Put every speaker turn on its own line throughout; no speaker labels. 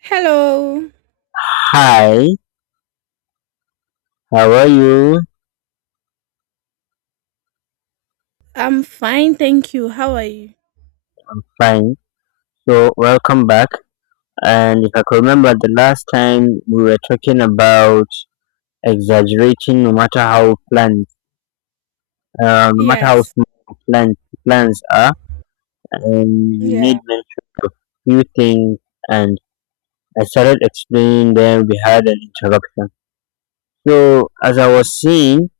Hello.
Hi, how are you?
I'm fine, thank you. How are you?
Fine. So, welcome back. And if I could remember the last time we were talking about exaggerating no matter how plans, no matter how
Yes.
small plans, plans are, and you
Yeah.
made mention of few things, and I started explaining them, we had an interruption. So, as I was saying,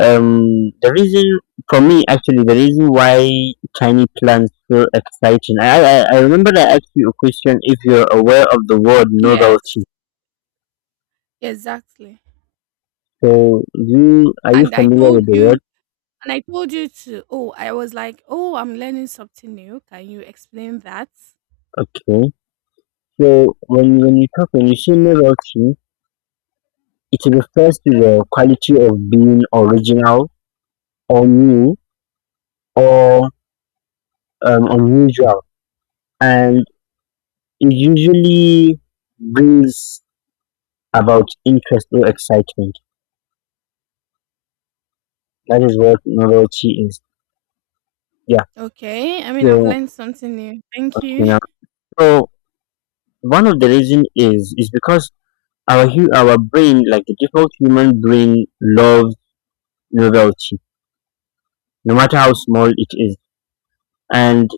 The reason for me actually the reason why tiny plants feel exciting. I remember I asked you a question if you're aware of the word
Yes,
novelty.
exactly.
So you are you
And I
familiar
told
with the
you
word?
and I told you to oh, I was like, "Oh, I'm learning something new. Can you explain that?"
Okay. So when you talk when you say novelty, it refers to the quality of being original or new or unusual, and it usually brings about interest or excitement. That is what novelty is. Yeah.
Okay. I mean, I've
So
learned something new. Thank
okay
you.
now. So one of the reason is because our brain, like the default human brain, loves novelty, no matter how small it is, and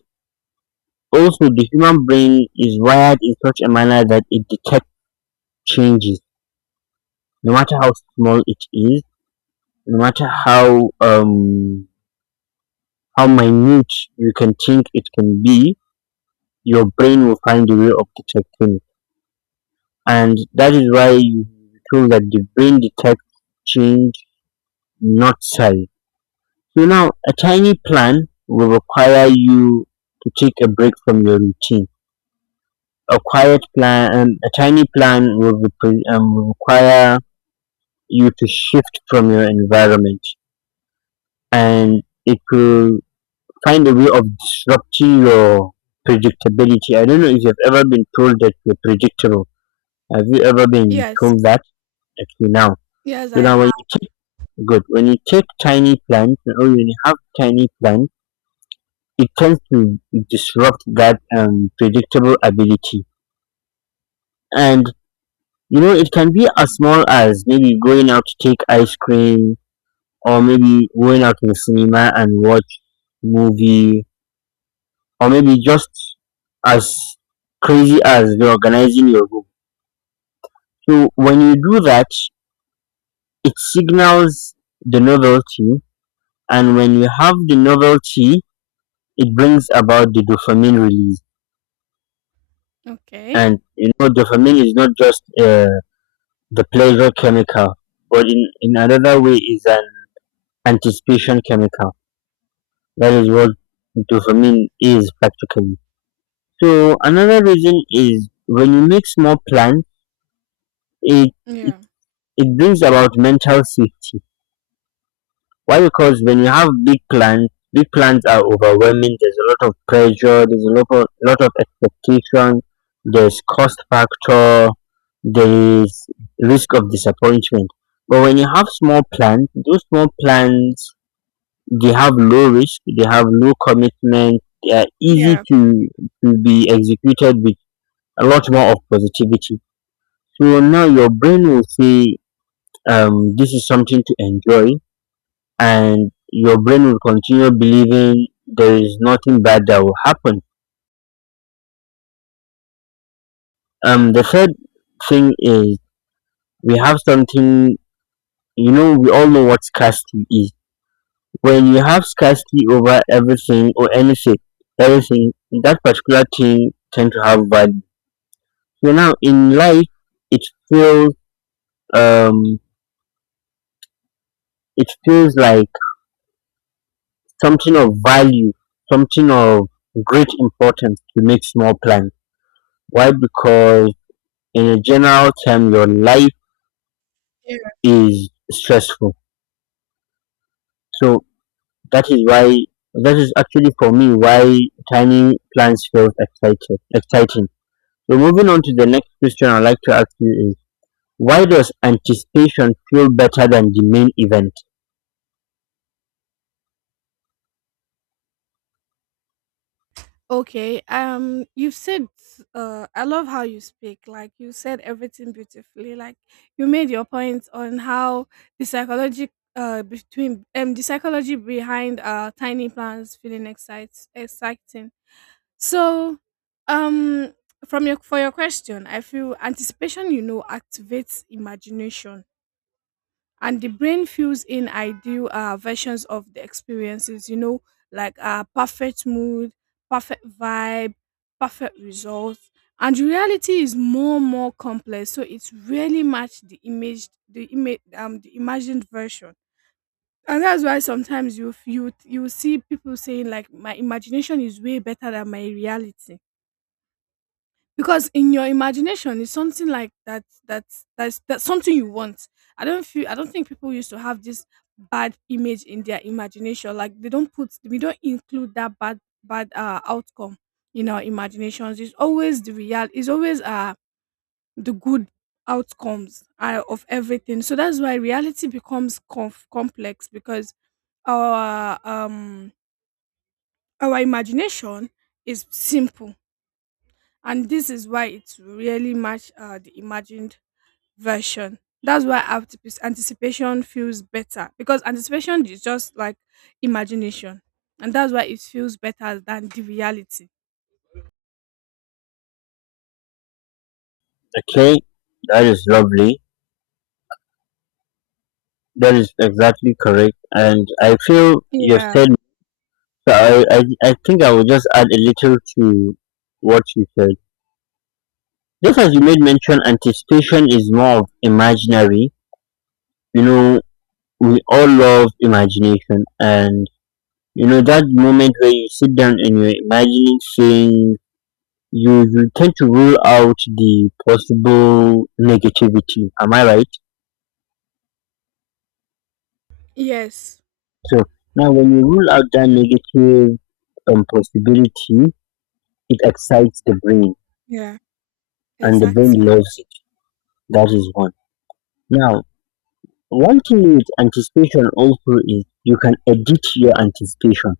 also the human brain is wired in such a manner that it detects changes, no matter how small it is, no matter how minute you can think it can be, your brain will find a way of detecting it. And that is why you feel that the brain detects change not sell. So now a tiny plan will require you to take a break from your routine. A quiet plan, a tiny plan will, will require you to shift from your environment, and it will find a way of disrupting your predictability. I don't know if you've ever been told that you're predictable. Have you ever been
Yes.
told that? Actually, now.
Yes,
So
I have.
now when you take, good, when you take tiny plans, or when you have tiny plans, it tends to disrupt that predictable ability. And, you know, it can be as small as maybe going out to take ice cream, or maybe going out to the cinema and watch movie, or maybe just as crazy as reorganizing your room. So when you do that, it signals the novelty. And when you have the novelty, it brings about the dopamine release.
Okay.
And, you know, dopamine is not just the pleasure chemical, but in another way is an anticipation chemical. That is what dopamine is practically. So another reason is when you mix more plants, it, it,
Yeah.
it brings about mental safety. Why? Because when you have big plans are overwhelming. There's a lot of pressure. There's a lot of expectation. There's cost factor. There is risk of disappointment. But when you have small plans, those small plans they have low risk. They have low commitment. They are easy
Yeah.
to be executed with a lot more of positivity. So now your brain will say, this is something to enjoy, and your brain will continue believing there is nothing bad that will happen. The third thing is we have something, you know, we all know what scarcity is. When you have scarcity over everything or anything, everything, that particular thing tend to have value. So now in life, it feels, um, it feels like something of value, something of great importance to make small plans. Why? Because in a general term, your life is stressful. So that is why, that is actually for me why tiny plans feels exciting. So moving on to the next question, I'd like to ask you is, why does anticipation feel better than the main event?
Okay. You've said, I love how you speak. Like you said everything beautifully. Like you made your point on how the psychology, between the psychology behind tiny plants feeling excite exciting. So, um, from your for your question, I feel anticipation. You know, activates imagination and the brain fills in ideal versions of the experiences, you know, like perfect mood, perfect vibe, perfect results. And reality is more and more complex, so it's really match the image, the imagined version. And that's why sometimes you you see people saying, like, my imagination is way better than my reality, because in your imagination it's something like that. That's something you want. I don't think people used to have this bad image in their imagination. Like, they don't put we don't include that bad bad outcome in our imaginations. It's always the real it's always the good outcomes of everything. So that's why reality becomes complex, because our um our imagination is simple, and this is why it will really match the imagined version. That's why anticipation feels better, because anticipation is just like imagination, and that's why it feels better than the reality.
Okay, that is lovely. That is exactly correct, and I feel you
Yeah.
said. So I think I will just add a little to what you said. Just as you made mention, anticipation is more of imaginary, you know, we all love imagination, and you know that moment where you sit down and you're imagining things, you tend to rule out the possible negativity. Am I right?
Yes.
So now when you rule out that negative possibility, it excites the brain,
Yeah,
and the brain
exactly.
loves it. That is one. Now, one thing with anticipation also is you can edit your anticipation.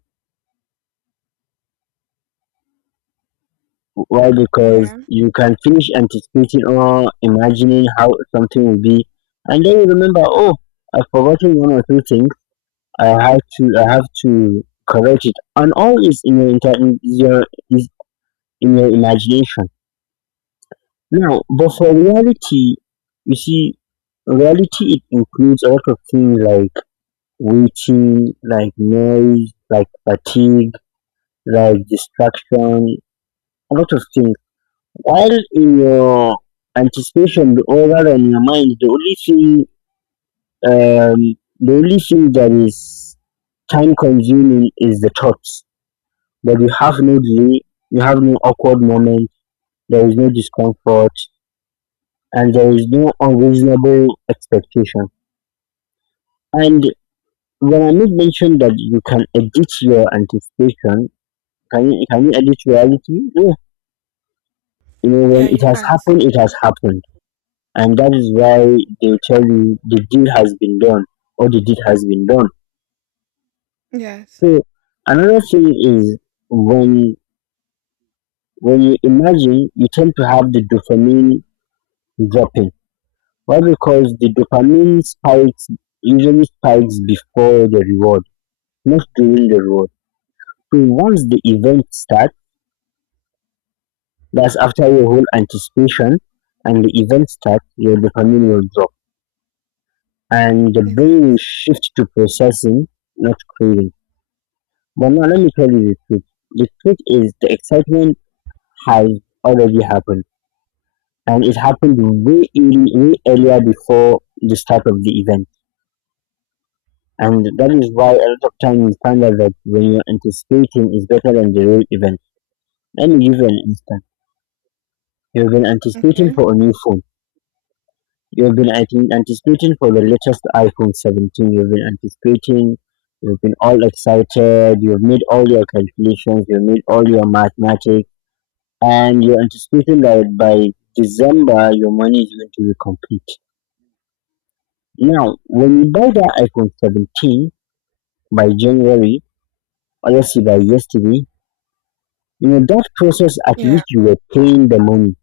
Why? Because
Yeah.
you can finish anticipating or imagining how something will be, and then you remember, oh, I've forgotten one or two things. I have to correct it, and all is in your inter- in your is in your imagination. Now, but for reality, you see, reality it includes a lot of things like waiting, like noise, like fatigue, like distraction, a lot of things. While in your anticipation be over in your mind, the only thing that is time consuming is the thoughts. But you have no delay, you have no awkward moment, there is no discomfort, and there is no unreasonable expectation. And when I make mention that you can edit your anticipation, can you edit reality? No. You know,
Yeah,
when
you
it has
can't.
happened, it has happened, and that is why they tell you the deal has been done, or the deed has been done.
Yes,
So another thing is, when when you imagine you tend to have the dopamine dropping. Why? Because the dopamine spikes, usually spikes before the reward, not during the reward. So once the event starts, that's after your whole anticipation and the event starts, your dopamine will drop and the brain will
exactly.
shift to processing, not craving. But now let me tell you the truth. The truth is the excitement has already happened, and it happened way earlier before the start of the event. And that is why a lot of time you find out that when you're anticipating is better than the real event. Let me give you an instance. You've been anticipating
Okay.
for a new phone. You've been anticipating for the latest iPhone 17. You've been anticipating. You've been all excited. You've made all your calculations. You've made all your mathematics, and you're anticipating that by December your money is going to be complete. Now, when you buy that iPhone 17 by January, or let's say by yesterday, you know, that process at
Yeah.
which you were paying the money,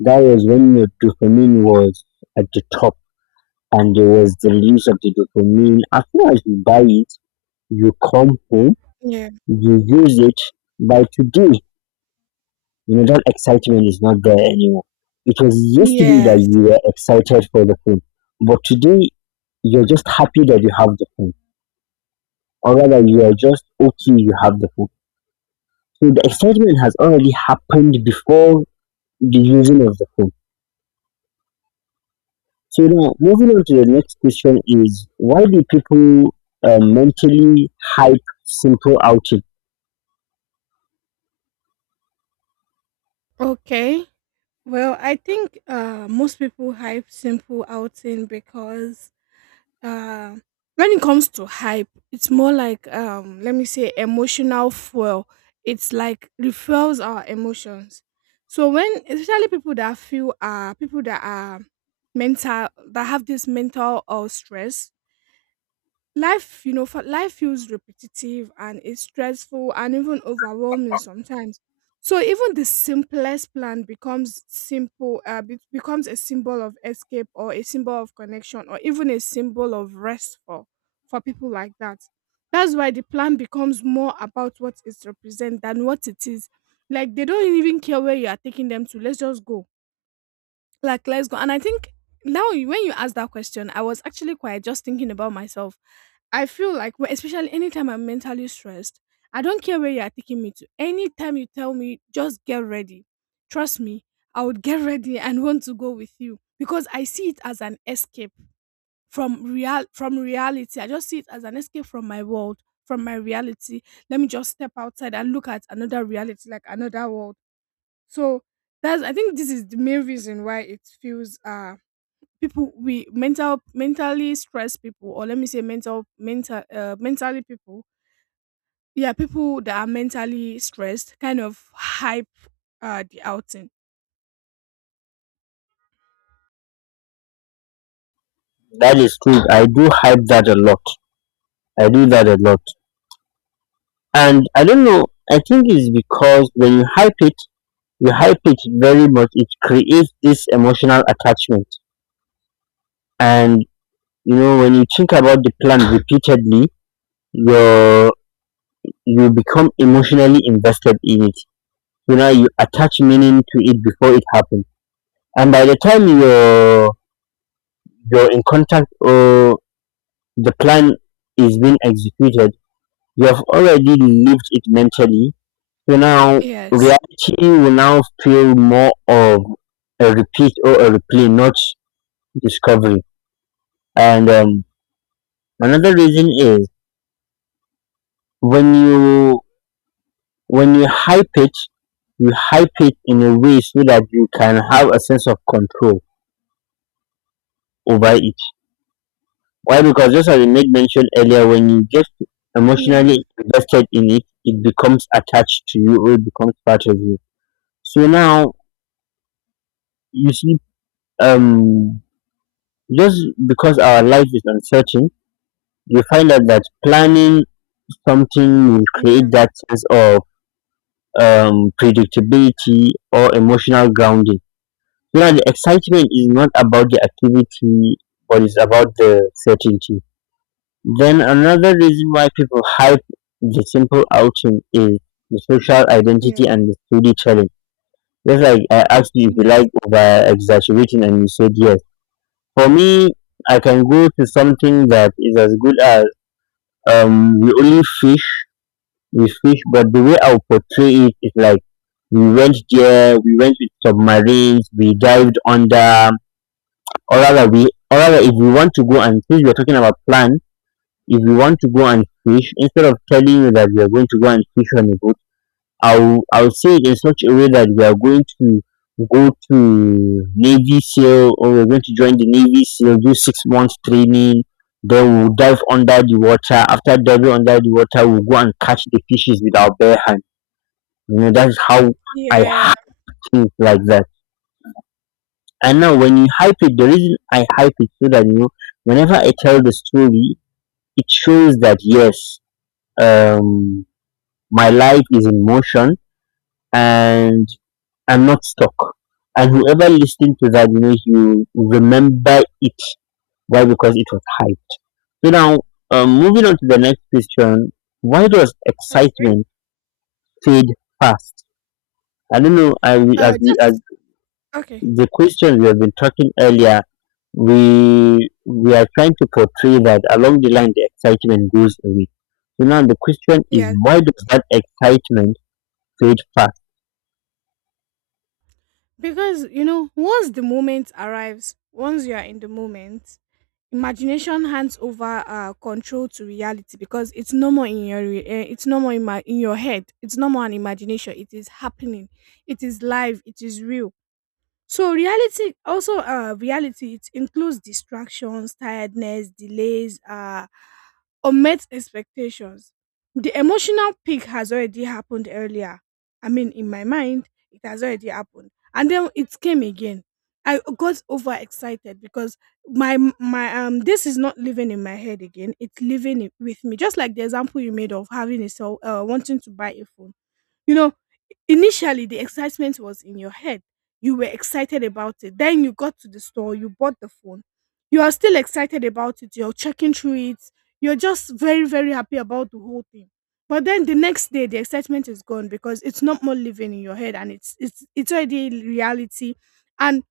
that was when your dopamine was at the top, and there was the release of the dopamine. As soon as you buy it, you come home,
Yeah.
you use it. By today, you know, that excitement is not there anymore. It was yesterday that
Yes.
you were excited for the film, but today you're just happy that you have the film, or rather, you are just okay you have the film. So the excitement has already happened before the using of the film. So now, moving on to the next question is, why do people mentally hype simple outing?
Okay. Well, I think most people hype simple outing because, Uh, when it comes to hype, it's more like, let me say, emotional fuel. It's like refuels our emotions. So when, especially people that feel people that are mental that have this mental or stress, life, you know, for life feels repetitive and it's stressful and even overwhelming sometimes, so even the simplest plan becomes becomes a symbol of escape or a symbol of connection or even a symbol of rest for people like that. That's why the plan becomes more about what it represents than what it is. Like, they don't even care where you are taking them to. Let's just go. Like, let's go. And I think now when you ask that question, I was actually quite just thinking about myself. I feel like, well, especially anytime I'm mentally stressed, I don't care where you are taking me to. Anytime you tell me, just get ready. Trust me, I would get ready and want to go with you, because I see it as an escape from reality. I just see it as an escape from my world, from my reality. Let me just step outside and look at another reality, like another world. So that's, I think this is the main reason why it feels people we mental mentally stressed people or let me say mental mental mentally people, yeah, people that are mentally stressed kind of hype the outing.
That is true. I do hype that a lot. I do that a lot. And I don't know, I think it's because when you hype it very much, it creates this emotional attachment. And you know, when you think about the plant repeatedly, you you become emotionally invested in it. You know, you attach meaning to it before it happens, and by the time you're in contact, or the plan is being executed, you have already lived it mentally. So now
Yes.
reality will now feel more of a repeat or a replay, not discovery. And another reason is, when you when you hype it in a way so that you can have a sense of control over it. Why? Because just as I made mention earlier, when you get
Yeah.
emotionally invested in it, it becomes attached to you, or it becomes part of you. So now you see, um, just because our life is uncertain, you find out that planning something will
Yeah.
create that sense of predictability, or emotional grounding. You know, the excitement is not about the activity, but it's about the certainty. Then another reason why people hype the simple outing is the social
Yeah.
identity and the storytelling. Just like I asked you if you
Yeah.
like over exaggerating and you said yes. For me, I can go to something that is as good as we only fish we fish, but the way I'll portray it is like we went there, we went with submarines, we dived under, or rather, we, or rather, if we want to go, and since we're talking about plan, if we want to go and fish, instead of telling you that we are going to go and fish on a boat, I'll say it in such a way that we are going to go to Navy SEAL, or we're going to join the Navy SEAL, do 6 months training, then we'll dive under the water. After diving under the water, we'll go and catch the fishes with our bare hands. You know, that's how I
Yeah.
hype things like that. And now when you hype it, the reason I hype it so that you know, whenever I tell the story, it shows that yes, um, my life is in motion and I'm not stuck. And whoever listened to that, you remember it. Why? Because it was hype. So now, moving on to the next question. Why does
Okay.
excitement fade fast? I don't know. I as we- as
Just Okay.
the questions we have been talking earlier we are trying to portray that along the line the excitement goes away. So now the question is,
Yes,
why does that excitement fade fast?
because, you know, once the moment arrives, once you are in the moment, imagination hands over control to reality, because it's no more in it's no more in in your head. It's no more an imagination. It is happening. It is live. It is real. So reality also, reality it includes distractions, tiredness, delays, unmet expectations. The emotional peak has already happened earlier. I mean, in my mind it has already happened. And then it came again. I got overexcited because my this is not living in my head again. It's with me. Just like the example you made of having a cell wanting to buy a phone. You know, initially the excitement was in your head. You were excited about it. Then you got to the store, you bought the phone. You are still excited about it. You're checking through it. You're just very, very happy about the whole thing. But then the next day the excitement is gone, because it's not more living in your head and it's already reality. And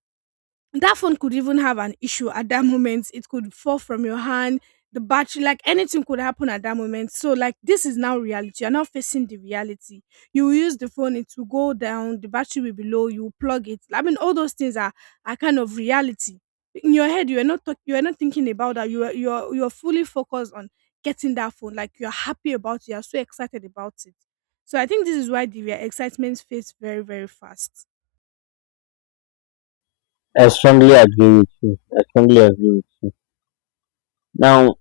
that phone could even have an issue at that moment. It could fall from your hand, the battery, like anything could happen at that moment. So, like, this is now reality. You're not facing the reality. You will use the phone, it will go down, the battery will be low, you will plug it. I mean, all those things are kind of reality. In your head, you are not you are not thinking about that. You are fully focused on getting that phone. Like, you are happy about it. You are so excited about it. So I think this is why excitement fades very, very fast.
I strongly agree with you. I strongly agree with you. Now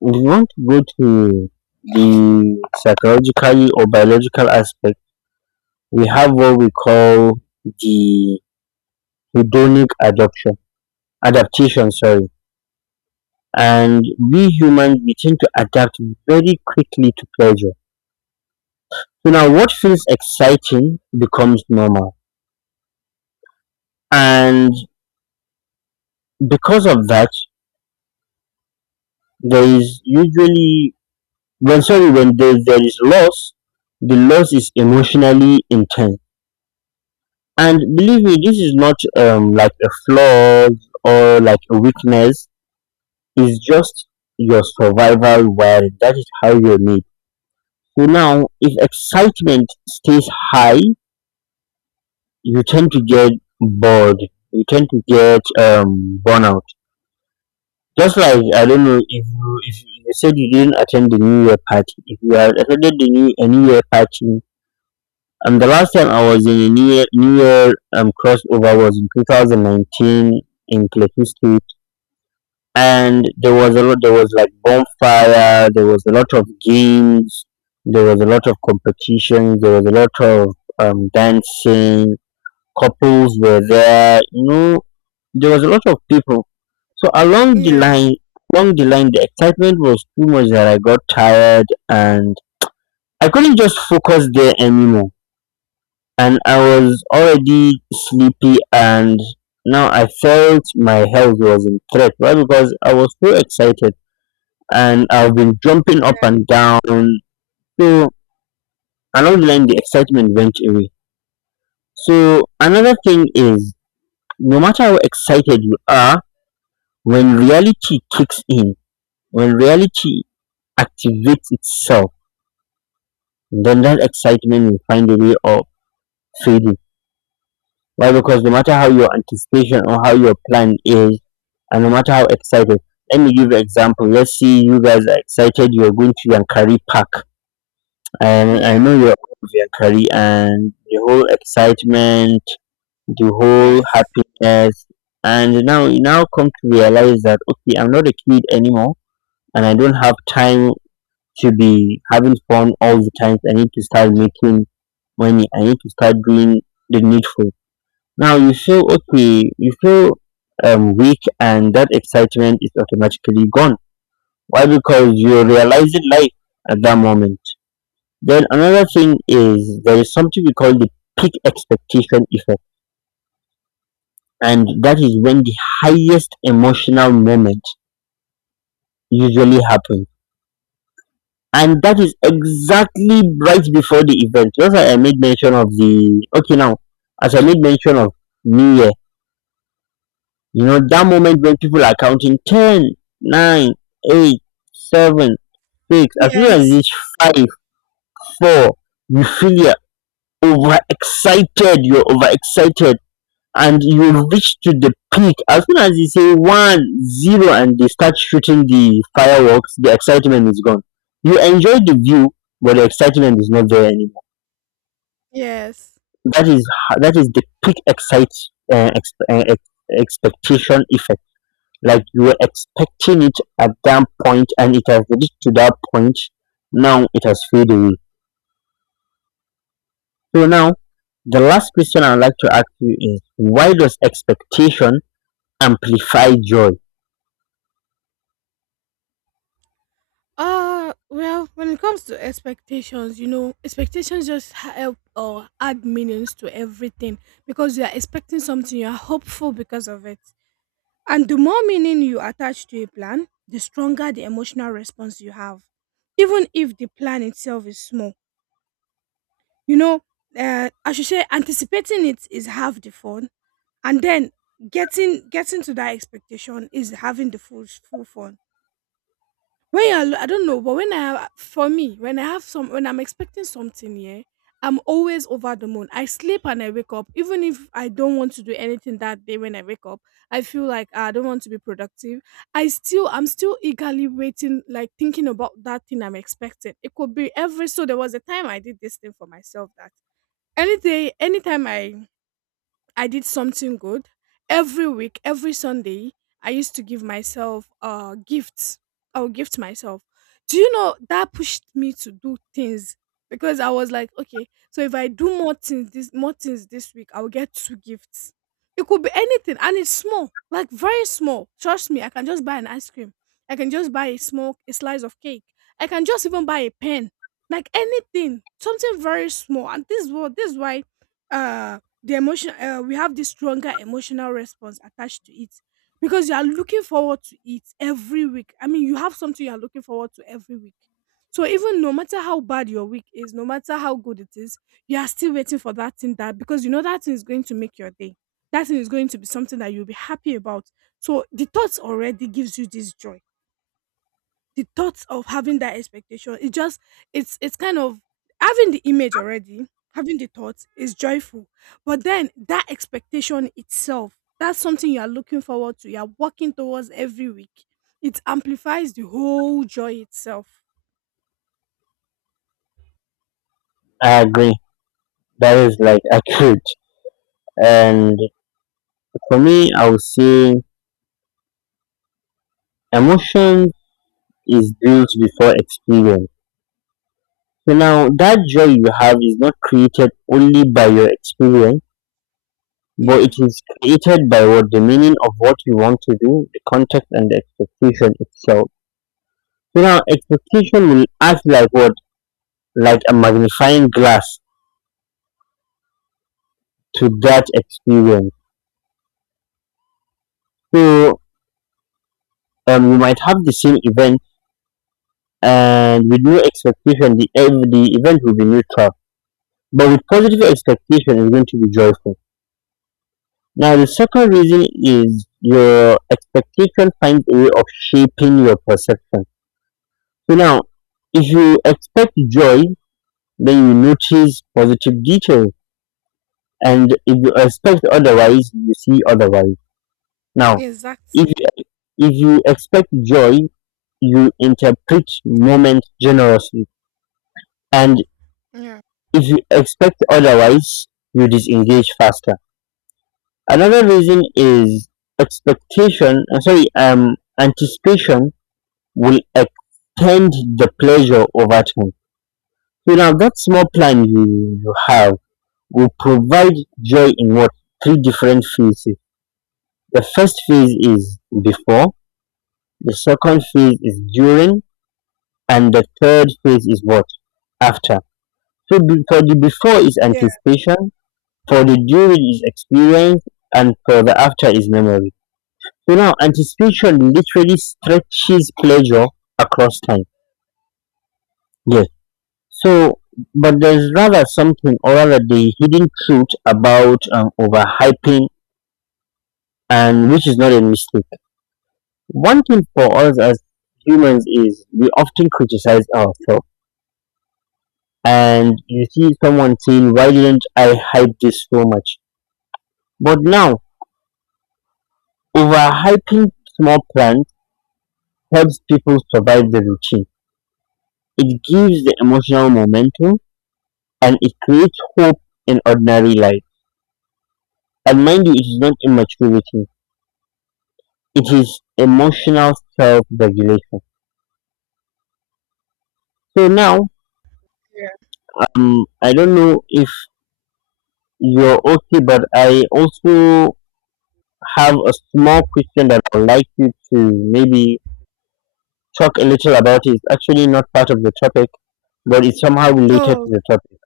we want to go to the psychological or biological aspect. We have what we call the hedonic adoption adaptation, sorry. And we humans we tend to adapt very quickly to pleasure. So now what feels exciting becomes normal. And because of that, there is usually when there is loss, the loss is emotionally intense. And believe me, this is not like a flaw or like a weakness. It's just your survival wiring. That is how you're made. So now if excitement stays high, you tend to get bored. You tend to get burnout. Just like I don't know if you said you didn't attend the New Year party. If you had attended the new a New Year party, and the last time I was in a New Year crossover was in 2019 in Plateau State, and there was a lot. There was like bonfire. There was a lot of games. There was a lot of competition. There was a lot of dancing. Couples were there, there was a lot of people. So along the
Yeah.
line, along the line, the excitement was too much that I got tired, and I couldn't just focus there anymore. And I was already sleepy, and now I felt my health was in threat, right? Because I was so excited and I've been jumping up
Yeah.
and down. So along the line, the excitement went away. So another thing is, no matter how excited you are, when reality kicks in, when reality activates itself, then that excitement will find a way of fading. Why? Because no matter how your anticipation or how your plan is, and no matter how excited, let me give you an example. Let's see, you guys are excited, you're going to Yankari Park, and I
Yeah.
know you're going to Yankari, and the whole excitement, the whole
Yes.
happiness, and now you now come to realize that okay, I'm not a kid anymore, and I don't have time to be having fun all the time. I need to start making money. I need to start doing the needful. Now you feel okay. You feel weak, and that excitement is automatically gone. Why? Because you're realizing life at that moment. Then another thing is, there is something we call the peak expectation effect, and that is when the highest emotional moment usually happens. And that is exactly right before the event. Just like I made mention of the okay now, as I made mention of New Year, that moment when people are counting 10, 9, 8, 7, 6. As soon as you
Yes,
reach 5, 4, you feel you're overexcited, and you reach to the peak. As soon as you say one, zero, and they start shooting the fireworks, the excitement is gone. You enjoy the view, but the excitement is not there anymore.
yes.
that is that is the peak uh, ex- uh, ex- expectation effect, like you were expecting it at that point and it has reached to that point, now it has faded away. So now the last question I'd like to ask you is, why does expectation amplify joy?
Well, when it comes to expectations, you know, expectations just help or add meanings to everything, because you are expecting something, you are hopeful because of it. And the more meaning you attach to a plan, the stronger the emotional response you have, even if the plan itself is small. You know, I should say anticipating it is half the fun, and then getting to that expectation is having the full full fun. When you're alo I don't know, but when I have some, when I'm expecting something, yeah, I'm always over the moon. I sleep and I wake up. Even if I don't want to do anything that day, when I wake up, I feel like, ah, I don't want to be productive. I'm still eagerly waiting, like thinking about that thing I'm expecting. It could be every, so there was a time I did this thing for myself that any day, anytime I did something good. Every week, every Sunday, I used to give myself gifts. I would gift myself. Do you know that pushed me to do things, because I was like, okay, so if I do more things this week, I will get two gifts. It could be anything, and it's small, like very small. Trust me, I can just buy an ice cream. I can just buy a slice of cake. I can just even buy a pen, like anything, something very small. And this is what, this is why uh the emotion we have this stronger emotional response attached to it, because you are looking forward to it every week. I mean, you have something you are looking forward to every week. So even no matter how bad your week is, no matter how good it is, you are still waiting for that thing. That, because you know that thing is going to make your day. That thing is going to be something that you'll be happy about. So the thoughts already gives you this joy. The thoughts of having that expectation, it just, it's kind of having the image already. Having the thoughts is joyful. But then that expectation itself, that's something you are looking forward to, you are working towards every week. It amplifies the whole joy itself.
I agree. That is like accurate. And for me, I would say emotion is built before experience. So now that joy you have is not created only by your experience, but it
Yeah,
is created by what the meaning of what you want to do, the context and the expectation itself. So now expectation will act like what? Like a magnifying glass to that experience. So you might have the same event, and with no expectation the event will be neutral. But with positive expectation it's going to be joyful. Now, the second reason is your expectation finds a way of shaping your perception. So now, if you expect joy, then you notice positive details, and if you expect otherwise, you see otherwise. Now, if
exactly.
if you expect joy, you interpret moments generously, and
Yeah.
if you expect otherwise, you disengage faster. Another reason is expectation. Sorry, anticipation will extend the pleasure over time. So now that small plan you have will provide joy in what? Three different phases. The first phase is before, the second phase is during, and the third phase is what? After. So for the before is
Yeah.
anticipation, for the during is experience, and for the after is memory. So now anticipation literally stretches pleasure across time. Yes. So, but there's rather something, or rather the hidden truth about overhyping, and which is not a mistake. One thing for us as humans is we often criticize ourselves, and you see someone saying, "Why didn't I hype this so much?" But now, overhyping small plans helps people survive the routine. It gives the emotional momentum, and it creates hope in ordinary life. And mind you, it is not immaturity. It is emotional self-regulation. So now,
Yeah.
I don't know if you're okay, but I also have a small question that I'd like you to maybe talk a little about. It's actually not part of the topic, but it's somehow related to
Oh,
the topic.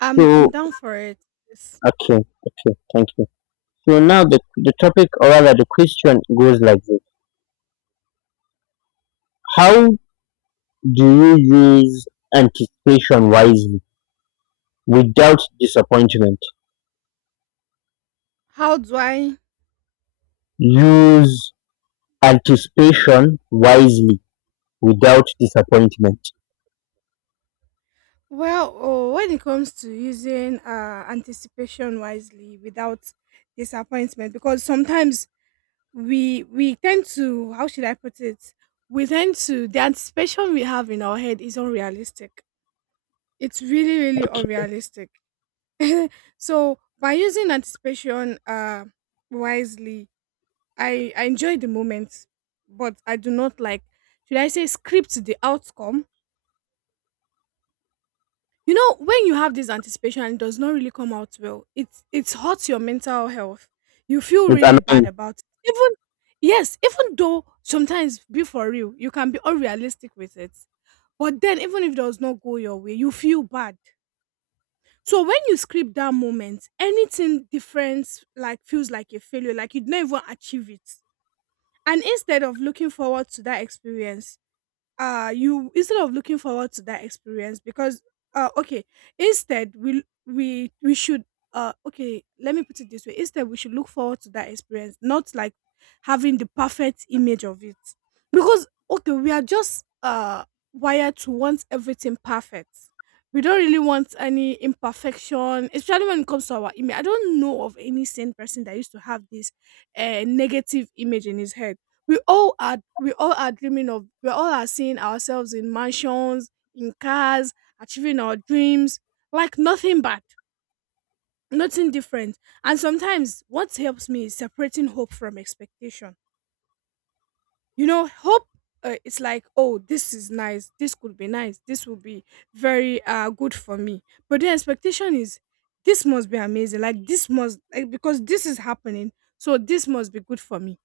I'm
So,
down for it. Yes.
okay, okay, thank you. So now the, topic, or rather the question, goes like this. How do you use anticipation wisely without disappointment?
How do I?
Use anticipation wisely without disappointment.
Well, oh, when it comes to using anticipation wisely without disappointment, because sometimes we tend to, how should I put it? We tend to, the anticipation we have in our head is unrealistic. It's really, really unrealistic. So by using anticipation wisely, I enjoy the moment, but I do not like, should I say, script the outcome. You know, when you have this anticipation and it does not really come out well, it hurts your mental health. You feel
It's
really bad
annoying.
about it, even. Yes, even though sometimes, be for real, you can be unrealistic with it. But then even if it does not go your way, you feel bad. So when you script that moment, anything different, like, feels like a failure, like you'd not even achieve it. And instead of looking forward to that experience, you instead of looking forward to that experience because, okay, instead we should okay, let me put it this way, instead we should look forward to that experience, not like having the perfect image of it. Because, okay, we are just wired to want everything perfect. We don't really want any imperfection, especially when it comes to our image. I don't know of any sane person that used to have this negative image in his head. We all are dreaming of, we all are seeing ourselves in mansions, in cars, achieving our dreams, like nothing bad, nothing different. And sometimes what helps me is separating hope from expectation. You know, hope, it's like, oh, this is nice, this could be nice, this will be very good for me. But the expectation is, this must be amazing, like, this must, like, because this is happening, so this must be good for me.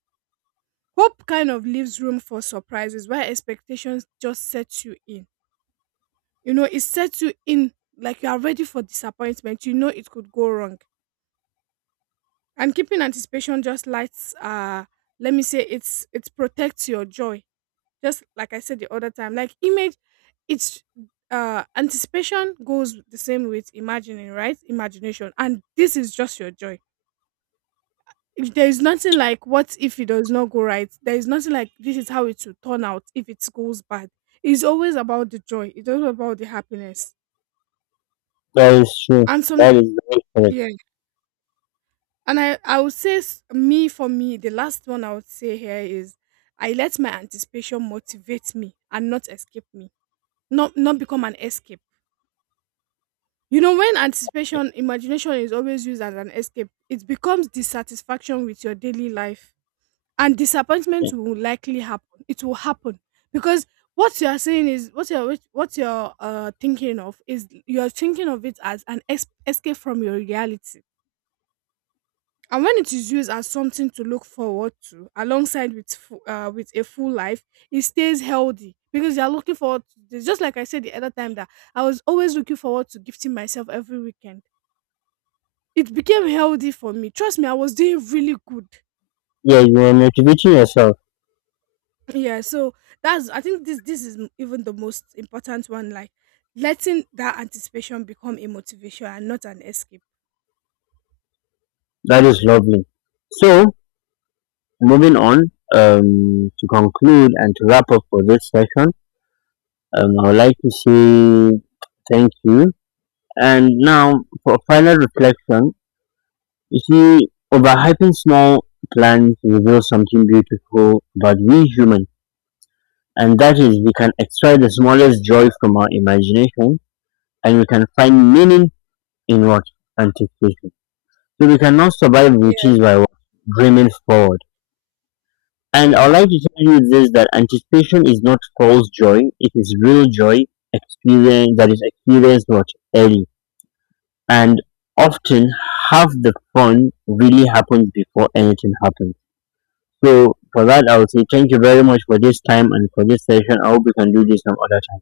Hope kind of leaves room for surprises while expectations just sets you in. You know, it sets you in like you are ready for disappointment. You know it could go wrong. And keeping anticipation just lights let me say, it's, it protects your joy. Just like I said the other time, like image, it's, anticipation goes the same with imagining, right? Imagination. And this is just your joy. If there is nothing like, what if it does not go right, there is nothing like, this is how it will turn out if it goes bad. It's always about the joy, it's always about the happiness.
That is true.
And some,
That is very correct.
yeah. And I would say, s- me for me, the last one I would say here is, I let my anticipation motivate me and not escape me, not become an escape. You know, when anticipation, imagination is always used as an escape, it becomes dissatisfaction with your daily life, and disappointment will likely happen. It will happen, because what you are saying, is what you're thinking of, is you're thinking of it as an escape from your reality. And when it is used as something to look forward to alongside with with a full life, it stays healthy, because you're looking forward to this. Just like I said the other time, that I was always looking forward to gifting myself every weekend. It became healthy for me, trust me, I was doing really good.
Yeah, you are motivating yourself.
Yeah, so that's, I think this, even the most important one, like letting that anticipation become a motivation and not an escape.
That is lovely. So, moving on to conclude and to wrap up for this session, I would like to say thank you. And now, for final reflection, you see, overhyping small plans reveals something beautiful about we humans. And that is we can extract the smallest joy from our imagination, and we can find meaning in what? Anticipation. So we cannot survive
Yes.
routines by what? Dreaming forward. And I'd
Yeah.
like to tell you this, that anticipation is not false joy, it is real joy experience, that is experienced what? Early. And often half the fun really happens before anything happens. So for that I would say thank you very much for this time and for this session. I hope we can do this some other time.